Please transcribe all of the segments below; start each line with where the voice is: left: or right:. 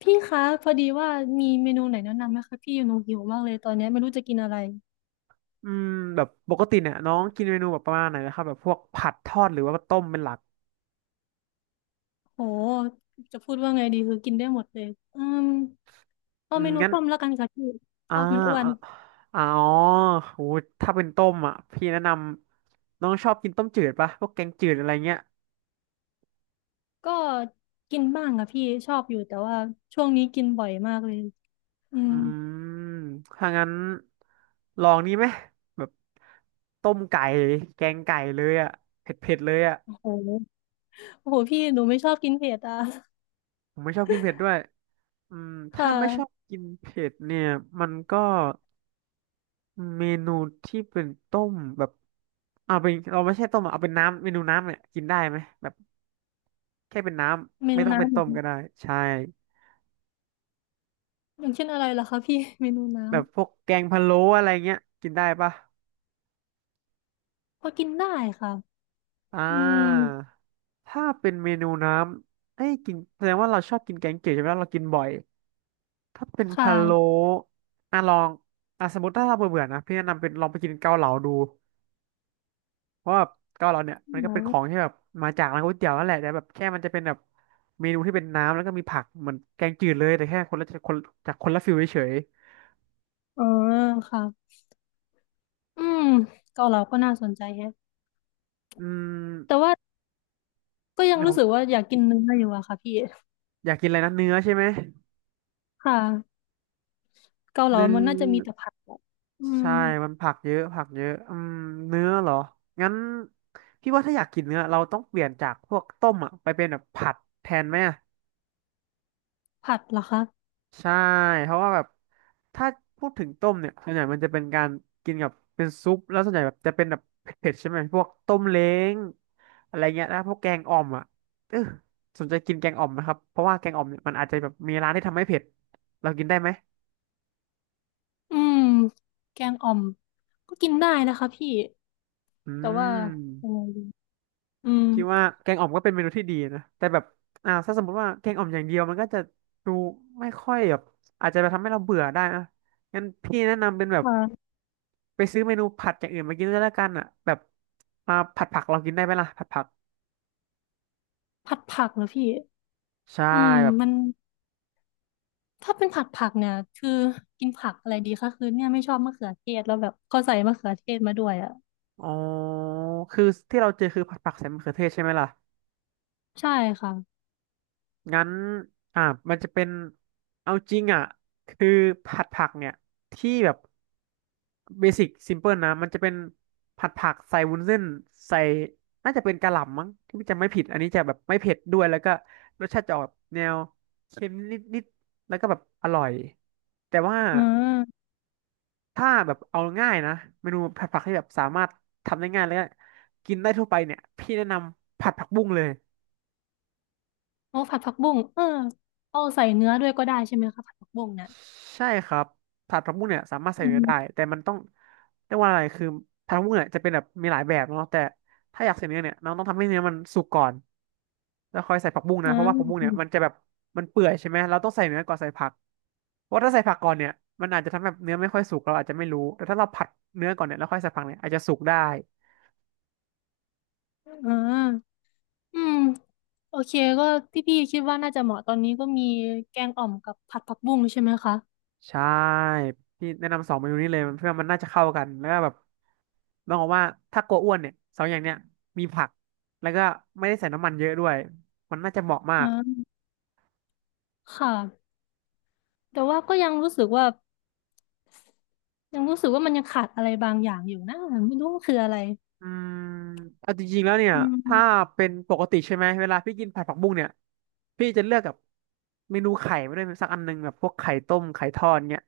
left: พี่คะพอดีว่ามีเมนูไหนแนะนำไหมคะพี่หนูหิวมากเลยตอนนี้ไม่รู้จะกินอะไร
right: อืมแบบปกติเนี่ยน้องกินเมนูแบบประมาณไหนนะครับแบบพวกผัดทอดหรือว่าต้มเป็นหลัก
left: โหจะพูดว่าไงดีคือกินได้หมดเลยอืมเอา
right: อื
left: เม
right: ม
left: นู
right: งั้น
left: ต้มแล้วกันค่ะพี่ท
right: อ่า
left: อดมันอ้วน
right: อ่าอ๋อโหถ้าเป็นต้มอ่ะพี่แนะนำน้องชอบกินต้มจืดปะพวกแกงจืดอะไรเงี้ย
left: ก็กินบ้างค่ะพี่ชอบอยู่แต่ว่าช่วงนี้กินบ่อยมากเลยอื
right: อื
left: ม
right: มถ้างั้นลองนี้ไหมแบบต้มไก่แกงไก่เลยอ่ะเผ็ดเผ็ดเลยอ่ะ
left: โหโอ้โหพี่หนูไม่ชอบกินเผ็ดอ่ะ
right: ผมไม่ชอบกินเผ็ดด้วย
left: ค่ะ
right: ถ้าไม่ชอบกินเผ็ดเนี่ยมันก็ เมนูที่เป็นต้มแบบเอาเป็นเราไม่ใช่ต้มอะเอาเป็นน้ำเมนูน้ำเนี่ยกินได้ไหมแบบแค่เป็นน้
left: เม
right: ำไม่
left: นู
right: ต้องเป็น
left: น้ำเหร
right: ต้
left: อ
right: ม
left: คะ
right: ก็ได้ใช่
left: อย่างเช่นอะไรล่ะคะพี่เมนูน้
right: แบบพวกแกงพะโล้อะไรเงี้ยกินได้ปะ
left: ำพอกินได้ค่ะ
right: อ่า
left: อืม
right: ถ้าเป็นเมนูน้ำเอ้ยกินแสดงว่าเราชอบกินแกงเขียวใช่ไหมเรากินบ่อยถ้าเป็น
left: ค
right: พะโล้
left: ่ะ
right: อ่ะลองอ่ะสมมติถ้าเราเบื่อๆนะพี่แนะนำเป็นลองไปกินเกาเหลาดู เพราะว่าเกาเหลาเนี่ยมันก็เป็นข
left: ออ
right: องที่แบบมาจากร้านก๋วยเตี๋ยวนั่นแหละแต่แบบแค่มันจะเป็นแบบเมนูที่เป็นน้ำแล้วก็มีผักเหมือนแกงจืดเลยแต่แค่คนละคนจากคนละฟิลเฉย
left: เออค่ะ อืมเกาเหลาก็น่าสนใจแฮะ
right: ๆ
left: แต่ว่าก็ยัง
right: นะค
left: รู้
right: รั
left: สึก
right: บ
left: ว่าอยากกินเนื้ออยู่อะค่ะพี่
right: อยากกินอะไรนะเนื้อใช่ไหม
left: ค่ะเกาเหลา
right: เนื้อ
left: มันน่าจะมีแต่ผัดอะอืม
right: ใช่มันผักเยอะผักเยอะเนื้อเหรองั้นพี่ว่าถ้าอยากกินเนื้อเราต้องเปลี่ยนจากพวกต้มอ่ะไปเป็นแบบผัดแทนไหม
left: ผัดเหรอคะ
right: ใช่เพราะว่าแบบถ้าพูดถึงต้มเนี่ยส่วนใหญ่มันจะเป็นการกินกับเป็นซุปแล้วส่วนใหญ่แบบจะเป็นแบบเผ็ดๆใช่ไหมพวกต้มเล้งอะไรเงี้ยแล้วพวกแกงอ่อมอ่ะเออสนใจกินแกงอ่อมนะครับเพราะว่าแกงอ่อมเนี่ยมันอาจจะแบบมีร้านที่ทำให้เผ็ดเรากินได้ไหม
left: อืมแกงอ่อมกินได้นะคะพี่
right: อื
left: แต่ว่ายั
right: ม
left: งไงดีอืม
right: พี่ว่าแกงอ่อมก็เป็นเมนูที่ดีนะแต่แบบถ้าสมมติว่าแกงอ่อมอย่างเดียวมันก็จะดูไม่ค่อยแบบอาจจะไปทำให้เราเบื่อได้นะงั้นพี่แนะนำเป็นแบบ
left: ค่ะ
right: ไปซื้อเมนูผัดอย่างอื่นมากินด้วยแล้วกันอ่ะแบบมาผัดผักเรากินได้ไหมล่ะผัดผัก
left: ผัดผักเหรอพี่
right: ใช่
left: อืม
right: แบบ
left: มันถ้าเป็นผัดผักเนี่ยคือกินผักอะไรดีคะคือเนี่ยไม่ชอบมะเขือเทศแล้วแบบเขาใส่มะเขือเทศมาด้วยอะ
right: อ๋อคือที่เราเจอคือผัดผักใส่มะเขือเทศใช่ไหมล่ะ
left: ใช่ค่ะ
right: งั้นอ่ามันจะเป็นเอาจริงอ่ะคือผัดผักเนี่ยที่แบบเบสิกซิมเพิลนะมันจะเป็นผัดผักใส่วุ้นเส้นใส่น่าจะเป็นกะหล่ำมั้งที่จะไม่ผิดอันนี้จะแบบไม่เผ็ดด้วยแล้วก็รสชาติจะออกแนวเค็มนิดๆแล้วก็แบบอร่อยแต่ว่า
left: อืม
right: ถ้าแบบเอาง่ายนะเมนูผัดผักที่แบบสามารถทำได้ง่ายแล้วก็กินได้ทั่วไปเนี่ยพี่แนะนำผัดผักบุ้งเลย
left: โอ้ผัดผักบุ้งเออเอาใส่เนื้อด้วยก็ได้ใช่ไหมคะผัดผักบุ้งเนี่ย
right: ใช่ครับผัดผักบุ้งเนี่ยสามารถใส่
left: อื
right: เนื้อได้
left: ม
right: แต่มันต้องเรียกว่าอะไรคือผัดผักบุ้งเนี่ยจะเป็นแบบมีหลายแบบเนาะแต่ถ้าอยากใส่เนื้อเนี่ยน้องต้องทำให้เนื้อมันสุกก่อนแล้วค่อยใส่ผักบุ้งนะ
left: อ่า
right: เพราะว่าผักบุ้งเนี่ยมัน
left: อ
right: จะแบบมันเปื่อยใช่ไหมเราต้องใส่เนื้อก่อนใส่ผักเพราะถ้าใส่ผักก่อนเนี่ยมันอาจจะทำให้แบบเนื้อไม่ค่อยสุกเราอาจจะไม่รู้แต่ถ้าเราผัดเนื้อก่อนเนี่ยแล้วค่อยใส่ผักเนี่ยอาจจะสุกได้
left: ่าอืมโอเคก็ที่พี่คิดว่าน่าจะเหมาะตอนนี้ก็มีแกงอ่อมกับผัดผักบุ้งใช่ไหมคะ
right: ใช่พี่แนะนำสองเมนูนี้เลยเพื่อมันน่าจะเข้ากันแล้วก็แบบต้องบอกว่าถ้ากลัวอ้วนเนี่ยสองอย่างเนี้ยมีผักแล้วก็ไม่ได้ใส่น้ำมันเยอะด้วยมันน่าจะเหมาะมาก
left: อ่าค่ะแต่ว่าก็ยังรู้สึกว่ามันยังขาดอะไรบางอย่างอยู่นะไม่รู้ว่าคืออะไร
right: อืมเอาจริงๆแล้วเนี่ย
left: อื
right: ถ้า
left: ม
right: เป็นปกติใช่ไหมเวลาพี่กินผัดผักบุ้งเนี่ยพี่จะเลือกกับเมนูไข่ไม่ได้วยสักอันหนึงแบบพวกไข่ต้มไข่ทอดเนี่ย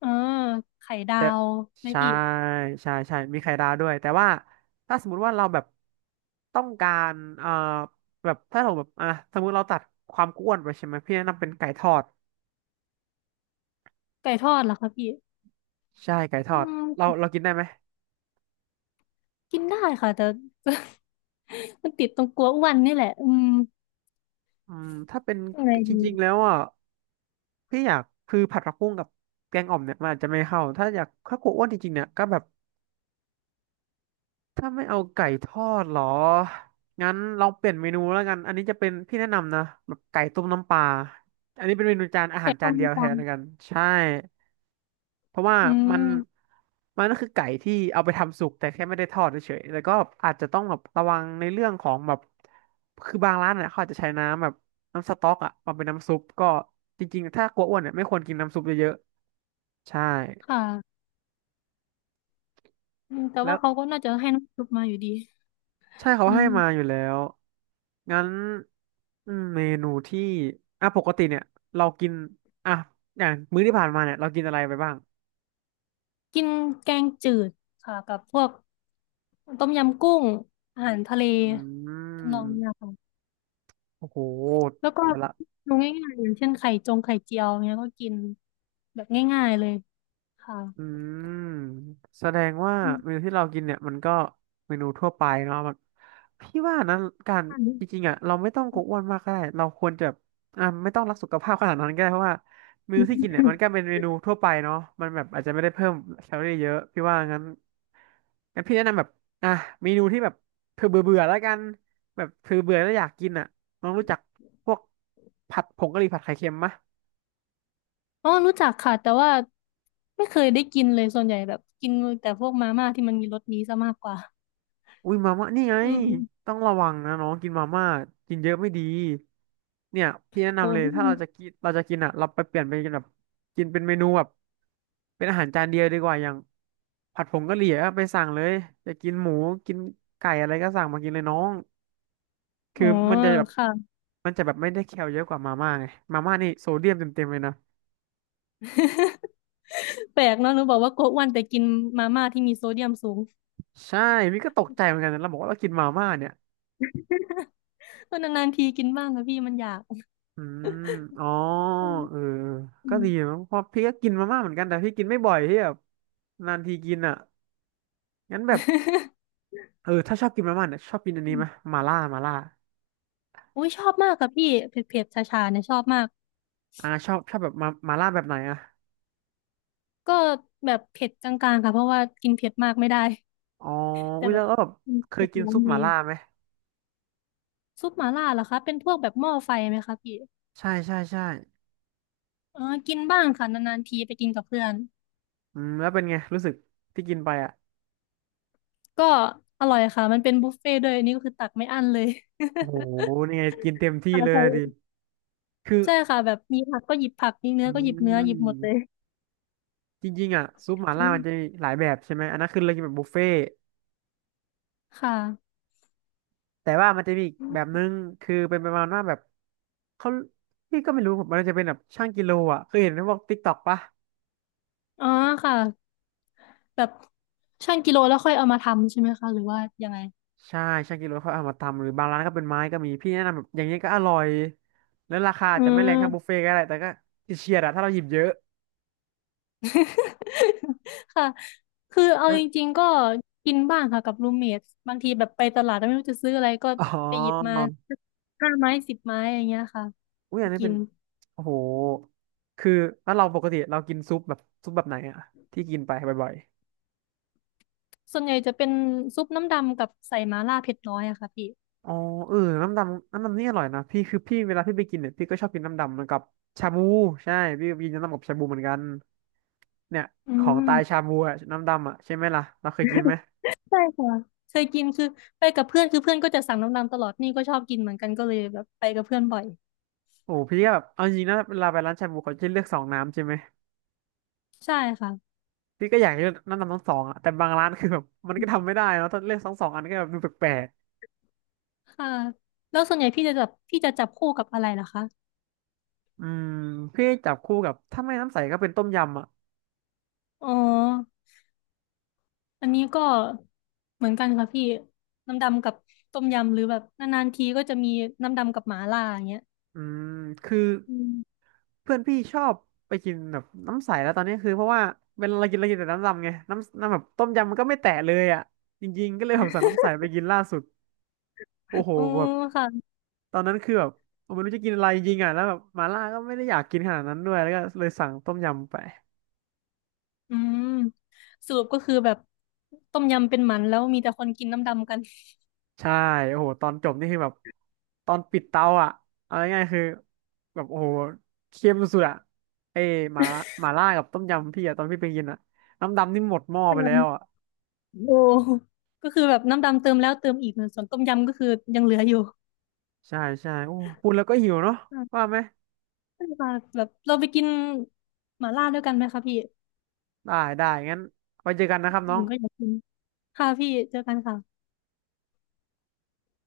left: อ่าไข่ดา
right: แต่
left: วไหม
right: ใช่
left: พี่
right: ใช่ใช่มีไข่ดาวด้วยแต่ว่าถ้าสมมติว่าเราแบบต้องการเอ่อแบบถ้าเราแบบอ่ะสมมติเราตัดความอ้วนไปใช่ไหมพี่แนะนำเป็นไก่ทอด
left: ไก่ทอดเหรอคะพี่
right: ใช่ไก่ท
left: อื
right: อดเรา
left: ม
right: เรากินได้ไหม
left: กินได้ค่ะแต่ มันติดตรงกลัวอ้วนนี่แหละอืม
right: ถ้าเป็น
left: ยังไง
right: จ
left: ดี
right: ริงๆแล้วอ่ะพี่อยากคือผัดผักบุ้งกับแกงอ่อมเนี่ยมันอาจจะไม่เข้าถ้าอยากถ้ากลัวอ้วนจริงๆเนี่ยก็แบบ ถ้าไม่เอาไก่ทอดเหรองั้นลองเปลี่ยนเมนูแล้วกันอันนี้จะเป็นพี่แนะนำนะแบบไก่ต้มน้ำปลาอันนี้เป็นเมนูจานอาหา
left: แต่
right: รจา
left: ก็
right: นเดี
left: ไม่
right: ยวแท
left: ฟั
right: น
left: ง
right: แล้วกันใช่เพราะว่า
left: อื
right: มัน
left: ม
right: มันก็คือไก่ที่เอาไปทำสุกแต่แค่ไม่ได้ทอดเฉยๆแล้วก็อาจจะต้องแบบระวังในเรื่องของแบบคือบางร้านเนี่ยเขาอาจจะใช้น้ำแบบน้ำสต๊อกอะมาเป็นน้ำซุปก็จริงๆถ้ากลัวอ้วนเนี่ยไม่ควรกินน้ำซุปเยอะๆใช่
left: ค่ะอืมแต่
right: แล้
left: ว่า
right: ว
left: เขาก็น่าจะให้น้ำซุปมาอยู่ดี
right: ใช่เขา
left: อื
right: ให้
left: ม
right: มาอยู่แล้วงั้นอืมเมนูที่อ่ะปกติเนี่ยเรากินอ่ะอย่างมื้อที่ผ่านมาเนี่ยเรากินอะไรไปบ้าง
left: กินแกงจืดค่ะกับพวกต้มยำกุ้งอาหารทะเล
right: อื
left: ทำนอง
right: ม
left: เนี้ยค่ะ
right: โอ้โห
left: แล้วก็
right: แต่ละ
left: ดูง่ายๆอย่างเช่นไข่จงไข่เจียวเนี้ยก็กินแบบง่ายๆเลยค่ะ
right: อืมแสดงว่า
left: อื
right: เมนู
left: ม
right: ที่เรากินเนี่ยมันก็เมนูทั่วไปเนาะมันพี่ว่านะการ
left: ค
right: จริง
left: ่ะ
right: ๆอ่ะเราไม่ต้องกลัวอ้วนมากก็ได้เราควรจะแบบไม่ต้องรักสุขภาพขนาดนั้นก็ได้เพราะว่าเมนูที่กินเนี่ยมันก็เป็นเมนูทั่วไปเนาะมันแบบอาจจะไม่ได้เพิ่มแคลอรี่เยอะพี่ว่างั้นงั้นพี่แนะนำแบบอ่ะเมนูที่แบบเธอเบื่อเบื่อแล้วกันแบบเธอเบื่อแล้วอยากกินอ่ะน้องรู้จักพวกผัดผงกะหรี่ผัดไข่เค็มมะ
left: อ๋อรู้จักค่ะแต่ว่าไม่เคยได้กินเลยส่วนใหญ่แบบกินแต่พวกมาม่าที่มันมีรสนี้ซะมากกว่า
right: อุ้ยมาม่านี่ไง
left: อืม
right: ต้องระวังนะน้องกินมาม่ากินเยอะไม่ดีเนี่ยพี่แนะ
left: โอ้
right: นำเลย
left: พี่
right: ถ้าเราจะกินเราจะกินอ่ะเราไปเปลี่ยนไปกินแบบกินเป็นเมนูแบบเป็นอาหารจานเดียวดีกว่าอย่างผัดผงกะหรี่ก็ไปสั่งเลยจะกินหมูกินไก่อะไรก็สั่งมากินเลยน้อง
left: อ๋
right: คือ
left: อ
right: มันจะแบบ
left: ค่ะ
right: มันจะแบบไม่ได้แคลเยอะกว่ามาม่าไงมาม่านี่โซเดียมเต็มๆเลยนะ
left: แปลกเนาะหนูบอกว่าโกะอ้วนแต่กินมาม่าที่มีโซเดียมสูง
right: ใช่พี่ก็ตกใจเหมือนกันนะเราบอกว่าเรากินมาม่าเนี่ย
left: เออนานๆทีกินบ้างค่ะพี่มันอยาก
right: อืมอ๋อ
left: อื
right: เออ
left: ม
right: ก็ดีมะเพราะพี่ก็กินมาม่าเหมือนกัน แต่พี่กินไม่บ่อยพี่แบบนานทีกินอ่ะงั้นแบบ เออถ้าชอบกินมาม่าเนี่ยชอบกินอัน
left: อื
right: นี้ไห
left: ม
right: มมาล่ามาล่า
left: อุ้ยชอบมากค่ะพี่เผ็ดๆชาชาๆเนี่ยชอบมาก
right: ชอบชอบแบบมามาล่าแบบไหนอ่ะ
left: ก็แบบเผ็ดกลางๆค่ะเพราะว่ากินเผ็ดมากไม่ได้
right: อ๋อ
left: แต่
right: อุ้ย
left: แบ
right: แล้ว
left: บ
right: ก็แบบ
left: อืม
right: เคย
left: เผ็ด
right: กิน
left: ร้อน
right: ซุป
left: ดี
right: มาล่าไหม
left: ซุปหม่าล่าเหรอคะเป็นพวกแบบหม้อไฟไหมคะพี่
right: ใช่ใช่ใช่
left: เออกินบ้างค่ะนานๆทีไปกินกับเพื่อน
right: อืมแล้วเป็นไงรู้สึกที่กินไปอ่ะ
left: ก็อร่อยค่ะมันเป็นบุฟเฟ่ต์ด้วยอันนี่ก็คือตักไม่อั้นเลย
right: โอ้โหนี่ไงกินเต็ม ที่
left: ค่ะ
right: เลย
left: ใช่
right: อะดิคือ
left: ใช่ค่ะแบบมีผักก็หยิบผักมีเนื้
right: อื
left: อก็หยิบเนื้อหยิบหมดเลย
right: มจริงๆอ่ะซุปมาล่า
left: อื
right: มันจะมี
left: ม
right: หลายแบบใช่ไหม อันนั้นคือเรากินแบบบุฟเฟ่
left: ค่ะ
right: แต่ว่ามันจะมีอีกแบบนึงคือเป็นประมาณว่าแบบเขาพี่ก็ไม่รู้ผมมันจะเป็นแบบช่างกิโลอ่ะเคยเห็นในพวกติ๊กต็อกปะ
left: อ๋อค่ะแบบชั่งกิโลแล้วค่อยเอามาทำใช่ไหมคะหรือว่ายังไง
right: ใช่ช่างกิโลเขาเอามาทำหรือบางร้านก็เป็นไม้ก็มีพี่แนะนำแบบอย่างนี้ก็อร่อยแล้วราคาอา
left: อื
right: จจะไม่แรง
left: ม
right: เท่าบุฟเฟ่ต์ก็ได้แต่ก็เฉียดๆอะถ้าเราหยิบเยอะ
left: ค่ะคือเอา
right: แล้ว
left: จริงๆกินบ้างค่ะกับรูมเมทบางทีแบบไปตลาดแล้วไม่รู้จะซื้ออะไรก็
right: อ๋อ
left: ไปหยิบมาห้าไม้สิบไม้อย่างเงี้ยค่ะ
right: อุ้ย
left: ไป
right: อันนี้
left: กิ
right: เป็
left: น
right: นโอ้โหคือถ้าเราปกติเรากินซุปแบบซุปแบบไหนอะที่กินไปบ่อย
left: ส่วนใหญ่จะเป็นซุปน้ำดำกับใส่มาล่าเผ็ดน้อยอะค่ะพี่
right: อ๋อเออน้ำดำน้ำดำนี่อร่อยนะพี่คือพี่เวลาพี่ไปกินเนี่ยพี่ก็ชอบกินน้ำดำเหมือนกับชาบูใช่พี่ก็กินน้ำดำกับชาบูเหมือนกันเนี่ย
left: อื
right: ของ
left: ม
right: ตายชาบูอะน้ำดำอะใช่ไหมล่ะเราเคยกินไหม
left: ใช่ค่ะเคยกินคือไปกับเพื่อนคือเพื่อนก็จะสั่งน้ำดำตลอดนี่ก็ชอบกินเหมือนกันก็เลยแบบไปกับเพื่อนบ่อย
right: โอ้พี่ก็แบบเอาจริงนะเวลาไปร้านชาบูเขาจะเลือกสองน้ำใช่ไหม
left: ใช่ค่ะ
right: พี่ก็อยากเลือกน้ำดำทั้งสองอะแต่บางร้านคือแบบมันก็ทำไม่ได้เนอะถ้าเลือกทั้งสองอันก็แบบดูแปลก
left: ค่ะแล้วส่วนใหญ่พี่จะจับคู่กับอะไรล่ะคะ
right: ๆอืมพี่จับคู่กับถ้าไม่น้ำใสก็เป็นต้มยำอะ
left: อ๋ออันนี้ก็เหมือนกันค่ะพี่น้ำดำกับต้มยำหรือแบบนานๆทีก็จะมีน้ำดำกับหมาล่าอย่างเงี้ย
right: อืมคือ
left: อืม
right: เพื่อนพี่ชอบไปกินแบบน้ำใสแล้วตอนนี้คือเพราะว่าเวลาเรากินเรากินแต่น้ำดำไงน้ำแบบต้มยำมันก็ไม่แตะเลยอ่ะจริงๆก็เลยผมสั่งน้ำใสไปกินล่าสุดโอ้โห
left: อ๋อ
right: แบบ
left: ค่ะ
right: ตอนนั้นคือแบบผมไม่รู้จะกินอะไรจริงๆอ่ะแล้วแบบมาล่าก็ไม่ได้อยากกินขนาดนั้นด้วยแล้วก็เลยสั่งต้มยำไป
left: อืมสรุปก็คือแบบต้มยำเป็นหมันแล้วมีแต่คนกินน้ำดำกัน
right: ใช่โอ้โหตอนจบนี่คือแบบตอนปิดเตาอ่ะเอาง่ายๆคือแบบโอ้โหเค็มสุดๆอ่ะเอ้ยหมาหมาล่ากับต้มยำพี่อ่ะตอนพี่ไปกินอ่ะน้ำดำนี่หมดหม้อไปแล้วอ่ะ
left: โอ้ก็คือแบบน้ำดำเติมแล้วเติมอีกส่วนต้มยำก็คือยังเหลืออยู่
right: ใช่ใช่โอ้พูดแล้วก็หิวเนาะ
left: อ่
right: ว่า
left: า
right: ไหม
left: ได้ค่ะแบบเราไปกินหม่าล่าด้วยกันไหมคะพี่
right: ได้ได้งั้นไว้เจอกันนะครับ
left: ผ
right: น้อง
left: มก็อยากกินค่ะพี่เจอกันค่ะ